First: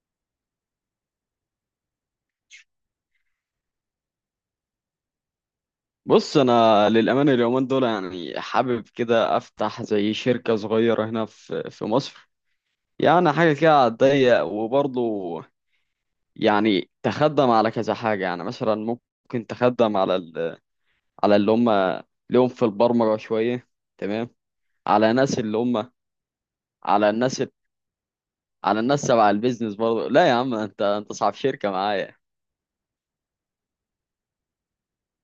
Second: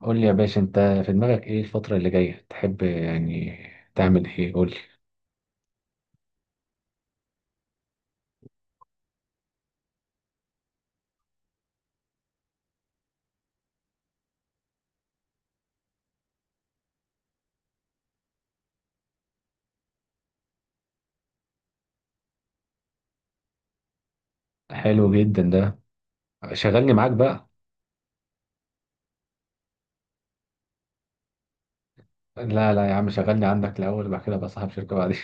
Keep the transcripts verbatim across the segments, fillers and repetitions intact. قول لي يا باشا انت، في دماغك ايه الفترة اللي جاية تحب يعني تعمل ايه؟ قول لي. بص انا للامانه اليومين دول يعني حابب كده افتح زي شركه صغيره هنا في في مصر. يعني حاجه كده على الضيق، وبرضه يعني تخدم على كذا حاجه. يعني مثلا ممكن تخدم على ال... على اللي هم لهم في البرمجه شويه. تمام. حلو على ناس جدا اللي ده. هم، شغلني على معاك الناس، بقى. على الناس تبع البيزنس برضه. لا يا عم، انت انت صاحب شركه معايا. لا لا يا عم، شغلني عندك الاول وبعد كده بقى صاحب شركة بعدين.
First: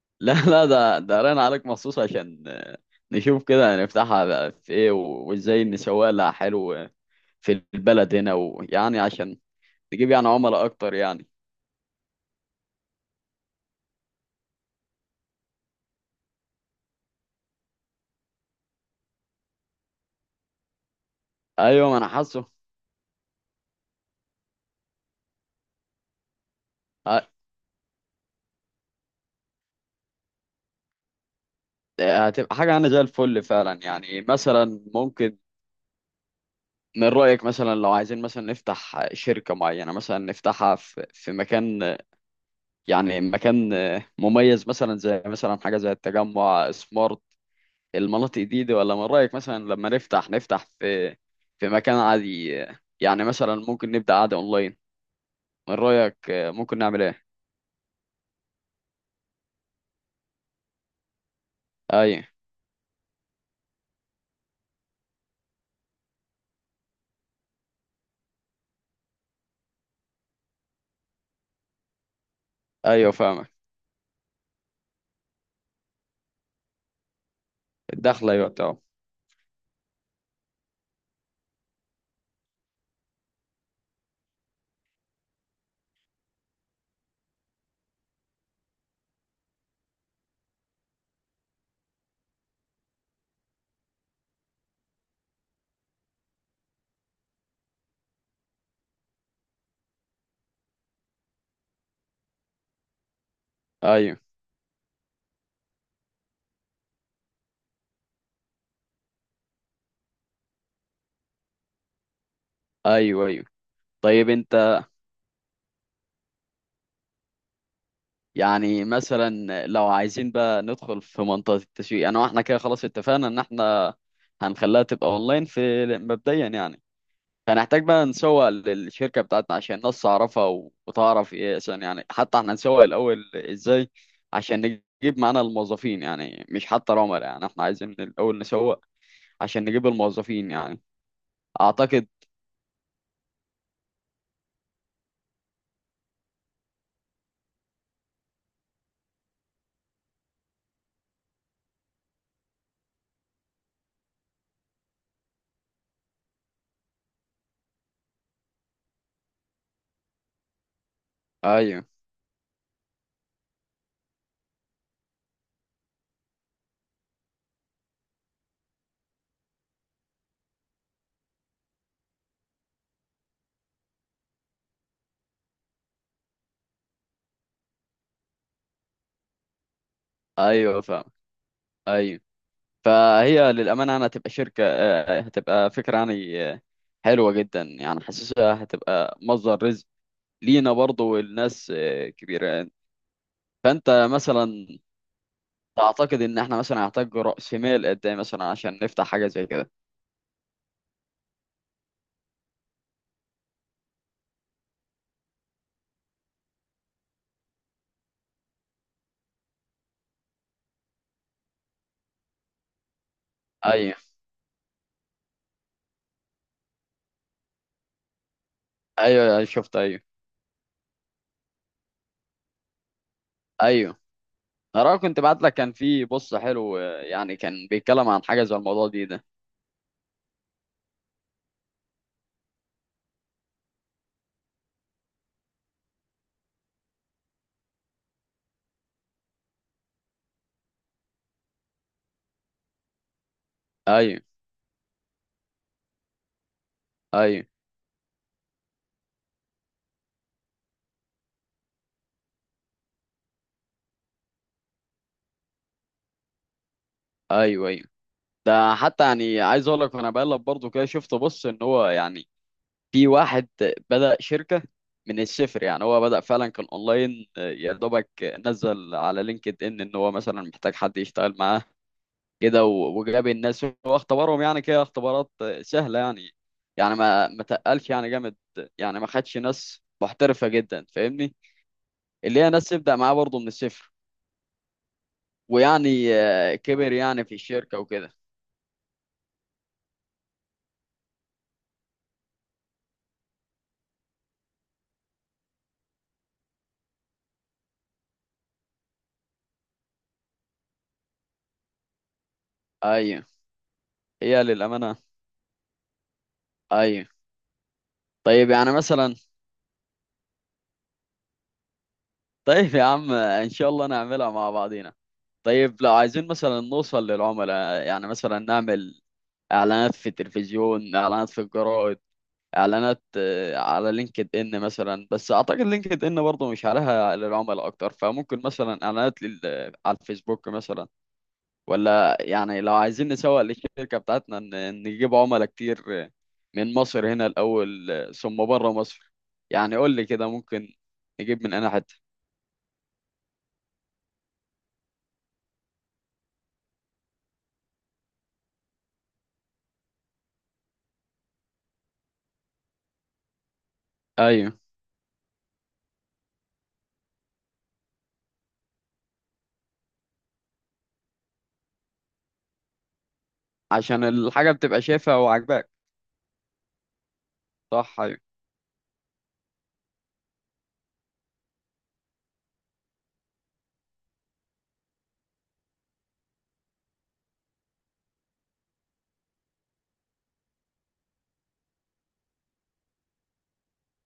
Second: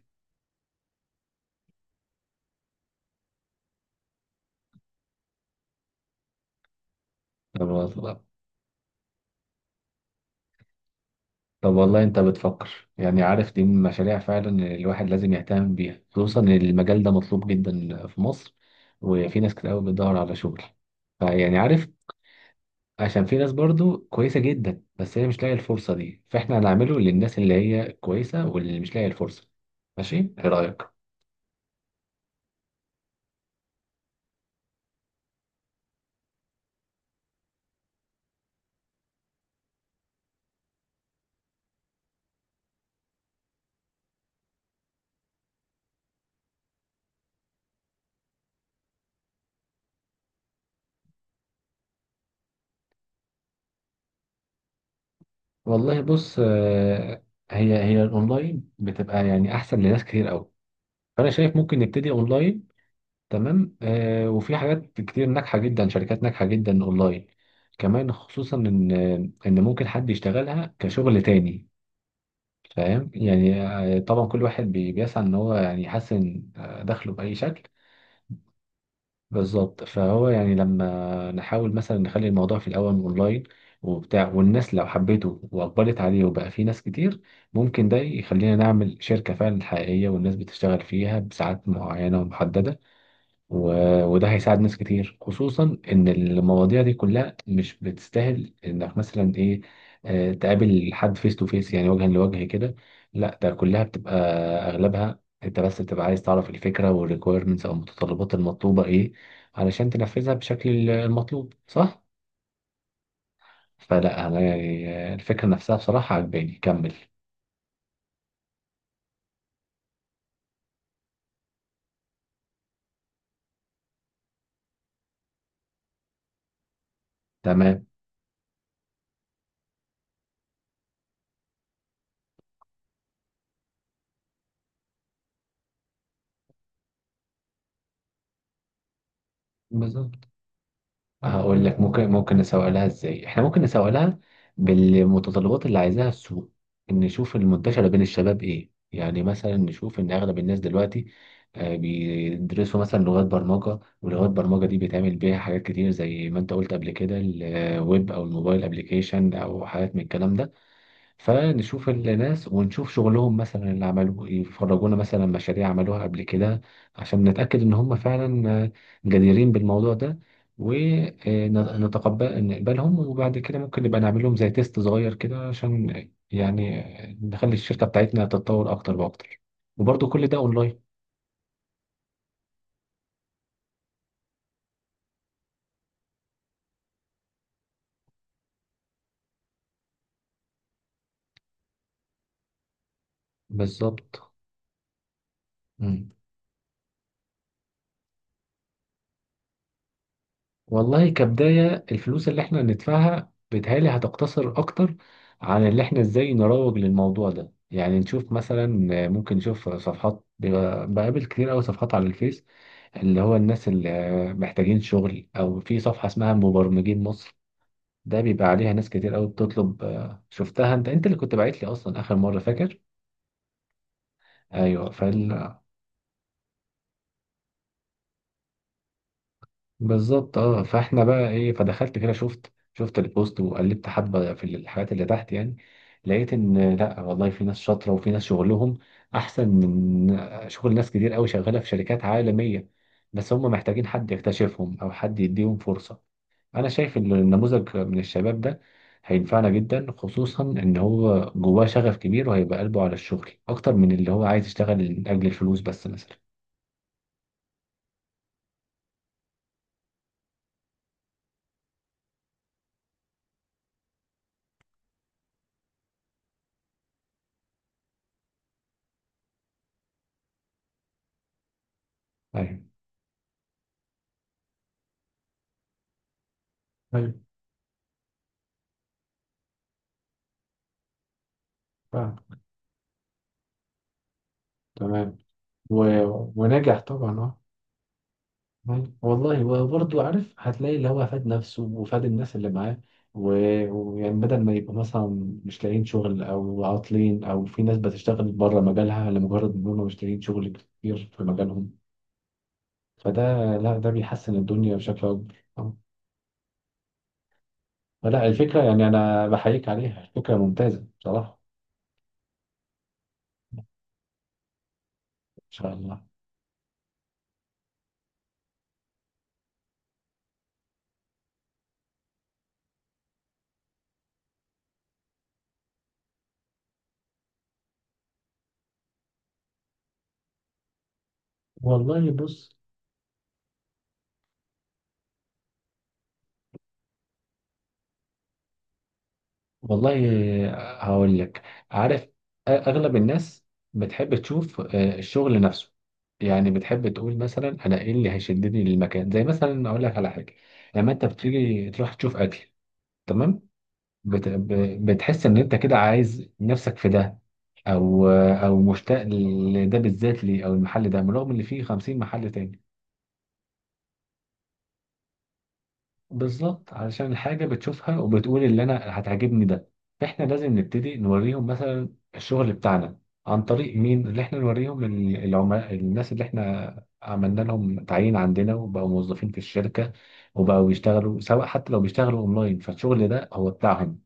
لا لا، ده ده رن عليك مخصوص عشان نشوف كده نفتحها بقى في ايه و- وازاي نسوق لها حلو في طب البلد والله هنا، ويعني عشان نجيب يعني عملاء اكتر يعني. طب والله انت بتفكر، يعني عارف دي من المشاريع فعلا اللي الواحد لازم يهتم بيها، خصوصا ان المجال ده مطلوب جدا في مصر وفي ناس كتير قوي بتدور على شغل. فيعني عارف، ايوه، ما انا حاسه. عشان في ناس برضو كويسة جدا بس هي مش لاقية الفرصة دي، فاحنا هنعمله ه- للناس اللي هي كويسة واللي مش لاقية الفرصة. ماشي، ايه رأيك؟ هتبقى حاجه انا زي الفل فعلا. يعني مثلا ممكن، من رايك مثلا لو عايزين مثلا نفتح شركه معينه، مثلا نفتحها في في مكان، يعني مكان مميز، مثلا زي مثلا حاجه زي التجمع سمارت، المناطق دي، دي؟ ولا من رايك مثلا لما نفتح نفتح في في مكان عادي؟ يعني مثلا ممكن نبدا عادي اونلاين. من والله رايك بص. ممكن نعمل ايه؟ آه، هي هي الاونلاين بتبقى يعني احسن لناس كتير قوي، فانا شايف ممكن نبتدي ايوه، اونلاين. تمام. آه، وفي حاجات كتير ناجحة جدا، شركات ناجحة جدا اونلاين كمان، خصوصا ان ان ممكن حد يشتغلها كشغل تاني. فاهم ايوه، فاهمك. يعني. آه، طبعا كل واحد بي- بيسعى ان هو يعني يحسن آه، دخله بأي شكل. الدخله يعطي اه. بالظبط، فهو يعني لما نحاول مثلا نخلي الموضوع في الأول أونلاين وبتاع، والناس لو حبته وأقبلت عليه وبقى فيه ناس كتير، ممكن ده يخلينا نعمل شركة فعلا حقيقية والناس بتشتغل فيها بساعات معينة ومحددة. و- وده هيساعد ناس كتير، خصوصا ان المواضيع دي كلها مش بتستاهل انك مثلا ايه، آه، تقابل حد فيس تو فيس يعني وجها لوجه كده. لا، ده كلها بتبقى ايوه، اغلبها انت بس بتبقى عايز تعرف الفكرة والريكويرمنتس او المتطلبات المطلوبة ايه علشان تنفذها بشكل المطلوب، صح؟ ايوه، ايوه. فلا طيب انا انت، يعني. آه، الفكرة نفسها بصراحة عجباني. كمل. يعني مثلا لو عايزين بقى ندخل في منطقه التسويق، انا واحنا كده خلاص اتفقنا ان احنا هنخليها تبقى اونلاين في مبدئيا يعني. هنحتاج تمام. بقى نسوق للشركه بتاعتنا عشان الناس تعرفها و- وتعرف ايه، عشان يعني حتى احنا نسوق الاول ازاي عشان نجيب معانا الموظفين. يعني مش حتى العملاء، يعني احنا عايزين الاول نسوق عشان نجيب بالظبط. الموظفين يعني. هقول لك اعتقد. ممكن ممكن نسوق لها ازاي، احنا ممكن نسوق لها بالمتطلبات اللي عايزاها السوق. نشوف المنتشرة بين الشباب ايه، يعني مثلا نشوف ان اغلب الناس دلوقتي آه، بيدرسوا مثلا لغات برمجة، ولغات برمجة دي بيتعمل بيها حاجات كتير زي ما انت قلت قبل كده، الويب او الموبايل ابليكيشن او حاجات من الكلام ده. ايوه، فنشوف الناس ونشوف شغلهم مثلا اللي عملوه إيه، يفرجونا مثلا مشاريع عملوها قبل كده عشان نتأكد إن هم فعلا آه، جديرين بالموضوع ده، ونتقبل نقبلهم. وبعد كده ممكن نبقى نعمل لهم زي تيست صغير كده، عشان يعني نخلي الشركة بتاعتنا تتطور أكتر وأكتر، وبرضه كل ده أونلاين. ايوه فاهم. ايوه. فهي للأمانة يعني هتبقى شركة آه، هتبقى فكرة يعني آه، حلوة جدا. يعني حاسسها هتبقى مصدر رزق لينا، برضه والناس آه، كبيرة. فأنت بالظبط. مثلا مم. تعتقد إن إحنا مثلا هنحتاج رأس مال قد إيه مثلا عشان نفتح حاجة زي كده؟ والله كبداية الفلوس اللي احنا هندفعها بيتهيألي هتقتصر أكتر عن اللي احنا ازاي نروج للموضوع ده. يعني نشوف مثلا، ممكن نشوف صفحات، بيبقى- بقابل كتير أوي صفحات على الفيس، اللي هو الناس أيوه اللي محتاجين شغل، أو في صفحة اسمها مبرمجين مصر، ده بيبقى عليها ناس كتير أيوه أوي أيوه، شفت بتطلب. أيوه آه، شفتها، انت انت اللي كنت باعت لي أصلا آخر مرة، فاكر؟ أيوه. أيوه. أنا كنت بعت لك، كان في بص حلو، آه، يعني كان بيتكلم عن حاجة زي الموضوع دي ده. بالظبط. اه فاحنا بقى ايه، فدخلت كده شفت شفت البوست، وقلبت حبه في الحاجات اللي تحت، يعني لقيت ان لا والله في ناس شاطره وفي ناس شغلهم احسن من شغل ناس كتير قوي شغاله في شركات عالميه، بس هم محتاجين حد أيوه يكتشفهم او حد يديهم فرصه. انا شايف ان أيوه النموذج من الشباب ده هينفعنا جدا، خصوصا ان هو جواه شغف كبير وهيبقى قلبه على الشغل اكتر من اللي هو عايز يشتغل لاجل الفلوس بس مثلا. أيوه أيوه. ده حتى يعني عايز أقول لك، وأنا بقلب برضه كده شفت بص إن هو يعني في واحد بدأ شركة من الصفر. يعني هو بدأ فعلا كان اونلاين، آه، يا دوبك نزل على لينكد ان ان هو مثلا محتاج حد يشتغل معاه كده، أيوة. و- وجاب الناس هو اختبرهم، يعني كده اختبارات آه، سهلة يعني. يعني ايوه، ما ما تقلش يعني جامد، يعني ما خدش ناس محترفة جدا، فاهمني؟ فاهم. اللي هي ناس تبدأ معاه برضه من الصفر. تمام. و- ويعني آه، ونجح كبر طبعا، يعني في اه. الشركة وكده. أيوة. والله وبرضه عارف هتلاقي اللي هو فاد نفسه وفاد الناس اللي معاه. و- ويعني بدل ما يبقوا مثلا مش لاقيين شغل او عاطلين، او في ناس بتشتغل بره مجالها لمجرد ان هم مش لاقيين شغل كتير في مجالهم. ايوه. فده، لا ده بيحسن هي الدنيا للأمانة. بشكل اكبر. آه. ايوه. فلا طيب الفكره يعني يعني مثلا، انا بحييك عليها، الفكره ممتازه بصراحه. طيب يا عم ان شاء الله نعملها مع بعضينا. ان شاء طيب لو الله. عايزين مثلا نوصل للعملاء، يعني مثلا نعمل اعلانات في التلفزيون، اعلانات في الجرائد، اعلانات آه، على لينكد ان مثلا. بس اعتقد لينكد ان برضه مش عليها للعملاء اكتر، فممكن مثلا اعلانات لل... على الفيسبوك مثلا. والله ولا بص. يعني لو عايزين نسوق للشركة بتاعتنا ن- نجيب عملاء كتير، آه، من مصر هنا الاول آه، ثم بره مصر. يعني قول والله لي كده، ممكن هقول لك، نجيب من انا حتة؟ عارف أ- اغلب الناس بتحب تشوف آه، الشغل نفسه. يعني بتحب تقول مثلا انا ايه اللي هيشدني للمكان، زي مثلا اقول لك على حاجه، لما انت بتيجي تروح تشوف اكل. تمام. بت... ايوه. ب- بتحس ان انت كده عايز نفسك في ده، او او مشتاق لده بالذات ليه، او المحل ده بالرغم ان فيه خمسين محل تاني. عشان الحاجة بتبقى شايفها وعاجباك. بالظبط، علشان الحاجة بتشوفها صح أيوه. وبتقول اللي أنا هتعجبني ده. فإحنا لازم نبتدي نوريهم مثلا الشغل بتاعنا، عن طريق مين اللي إحنا نوريهم؟ ال- العملاء، الناس اللي إحنا عملنا لهم تعيين عندنا وبقوا موظفين في الشركة وبقوا يشتغلوا، سواء حتى لو بيشتغلوا أونلاين فالشغل ده هو بتاعهم.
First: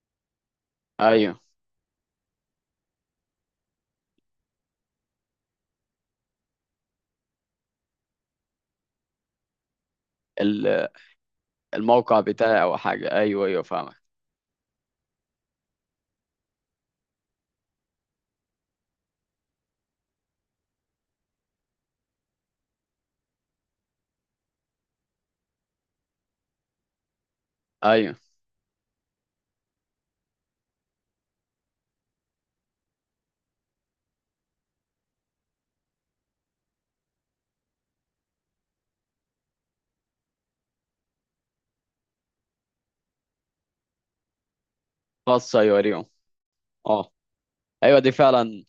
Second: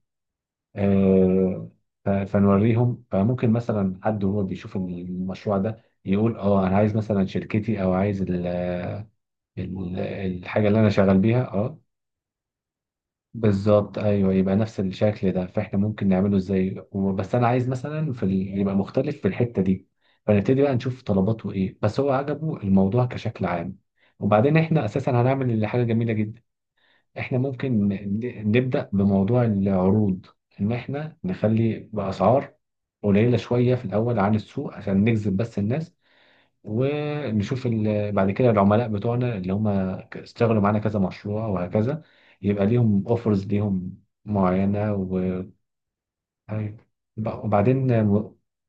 أيوه. آه. ف- فنوريهم. فممكن مثلا حد وهو بيشوف المشروع ده يقول اه انا عايز مثلا شركتي، او عايز ال- ال- الحاجه اللي انا ال- شغال بيها، اه. الموقع بتاعي أو حاجة. أيوه أيوه فاهمك. بالظبط، ايوه، يبقى نفس الشكل ده. فاحنا ممكن نعمله ازاي، و- بس انا عايز مثلا في ال...، يبقى مختلف في الحته دي. فنبتدي بقى نشوف طلباته ايه، بس هو عجبه الموضوع كشكل عام. وبعدين احنا اساسا هنعمل اللي حاجه جميله جدا، احنا ممكن أيوه. ن- نبدا بموضوع العروض، ان احنا نخلي باسعار قليله شويه في الاول عن السوق عشان نجذب بس الناس، ونشوف ال- بعد كده العملاء بتوعنا اللي هم اشتغلوا معانا كذا مشروع وهكذا، يبقى ليهم اوفرز، ليهم معينة و... خاصة يوريهم. أيوة. أه. وبعدين أيوه، دي م- فعلا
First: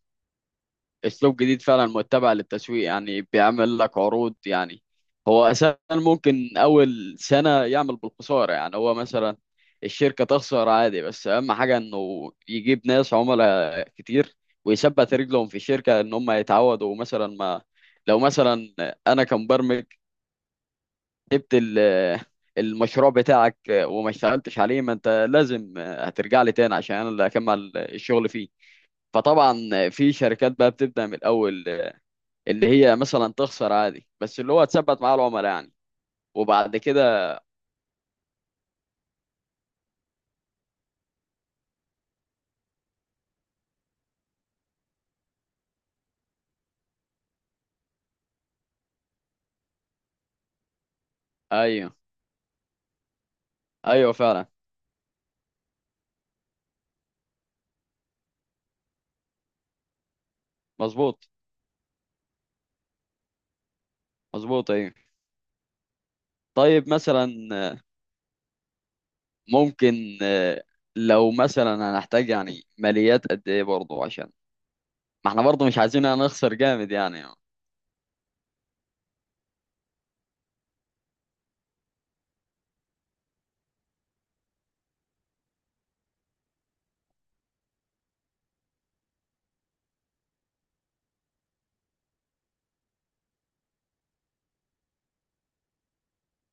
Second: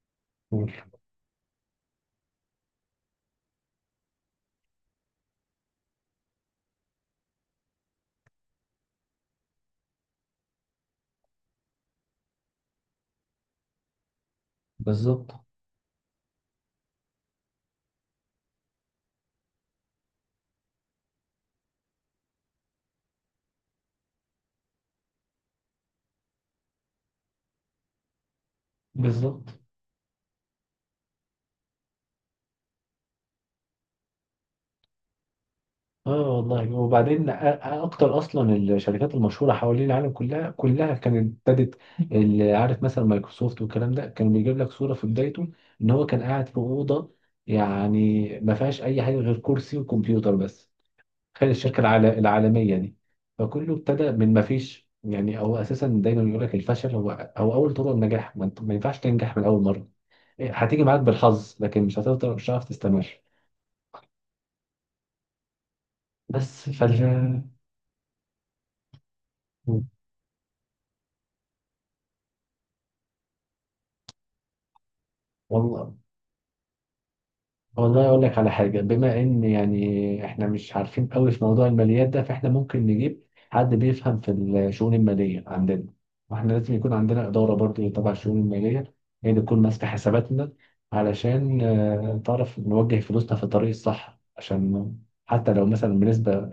أسلوب جديد فعلا متبع للتسويق، يعني بيعمل لك عروض. يعني هو أساسا ممكن أول سنة يعمل بالخسارة، يعني هو مثلا الشركة تخسر عادي، بس أهم حاجة إنه يجيب ناس عملاء كتير ويثبت بالظبط. رجلهم في الشركة إن هم يتعودوا مثلا. ما لو مثلا أنا كمبرمج جبت ال- المشروع بتاعك وما اشتغلتش عليه، ما انت لازم هترجع لي تاني عشان انا اللي اكمل الشغل فيه. فطبعا بالظبط. في شركات بقى بتبدأ من الاول، اللي هي مثلا تخسر عادي، بس اللي هو تثبت مع العملاء يعني. اه والله وبعد وبعدين أ- كده اكتر اصلا الشركات المشهوره حوالين العالم، كلها كلها كانت ابتدت. اللي عارف مثلا مايكروسوفت والكلام ده، كان بيجيب لك صوره في بدايته ان هو كان قاعد في اوضه يعني ما فيهاش اي حاجه غير كرسي وكمبيوتر بس. تخيل الشركة ايوه العال- العالمية دي. فكله ابتدى ايوه من ما فعلا. فيش. يعني هو أساسا دايما يقول لك الفشل هو هو أول طرق النجاح. ما, انت- ما ينفعش تنجح من أول مرة. إيه، هتيجي معاك مظبوط. بالحظ لكن مش هتقدر، مش هتعرف تستمر. مظبوط ايوه. بس طيب مثلا فال ممكن آه، لو مثلا هنحتاج يعني ماليات قد ايه برضه، عشان ما احنا برضه مش والله. عايزين نخسر جامد يعني. والله اقول لك على حاجه، بما ان يعني احنا مش عارفين قوي في موضوع الماليات ده، فاحنا ممكن نجيب حد بيفهم في الشؤون الماليه عندنا. واحنا لازم يكون عندنا اداره برضه إيه تبع الشؤون الماليه، هي اللي تكون ماسكه حساباتنا. علشان آه، تعرف نوجه فلوسنا في الطريق الصح، عشان حتى لو مثلا بنسبه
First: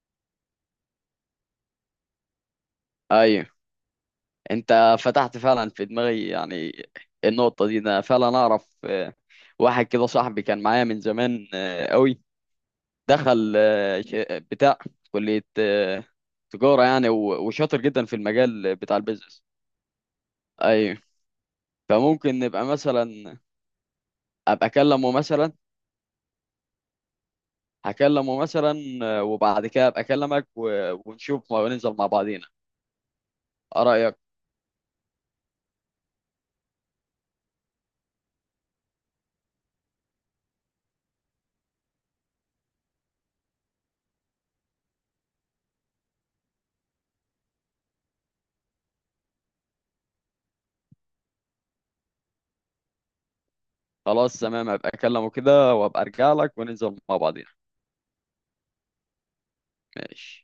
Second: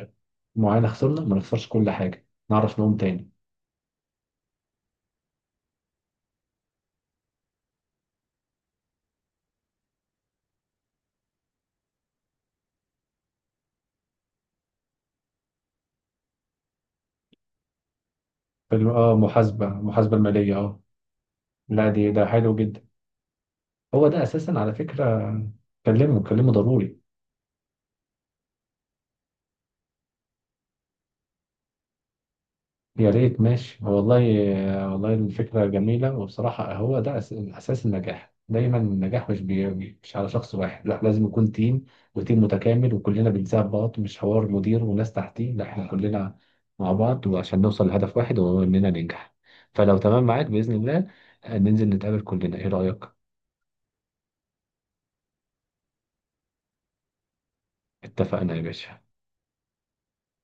معينه خسرنا ما نخسرش كل حاجه، نعرف نقوم تاني. ايوه. انت فتحت فعلا في دماغي يعني النقطة دي. انا فعلا اعرف آه، واحد كده صاحبي، كان معايا من زمان آه، قوي. دخل آه، ش- بتاع كلية آه، تجارة يعني، و- وشاطر جدا في المجال فال- بتاع اه، البيزنس. محاسبه محاسبه الماليه، اه. ايوه. لا دي ده فممكن حلو نبقى جدا. مثلا هو ده اساسا ابقى على فكره. اكلمه مثلا. كلمه كلمه ضروري. هكلمه مثلا آه، وبعد كده ابقى اكلمك و- ونشوف وننزل مع بعضينا. يا ريت، ماشي ايه رأيك؟ والله. والله الفكرة جميلة، وبصراحة هو ده أس- أساس النجاح دايما. النجاح مش بي- مش على شخص واحد، لا لازم يكون تيم، وتيم متكامل وكلنا بنساعد بعض، مش حوار مدير وناس تحتيه، لا احنا كلنا مع بعض، وعشان نوصل لهدف واحد وهو إننا ننجح. فلو تمام معاك بإذن الله، آه، ننزل نتقابل كلنا، إيه رأيك؟ خلاص تمام، ابقى اكلمه كده وابقى ارجع لك وننزل مع بعضينا. اتفقنا يا باشا. ماشي.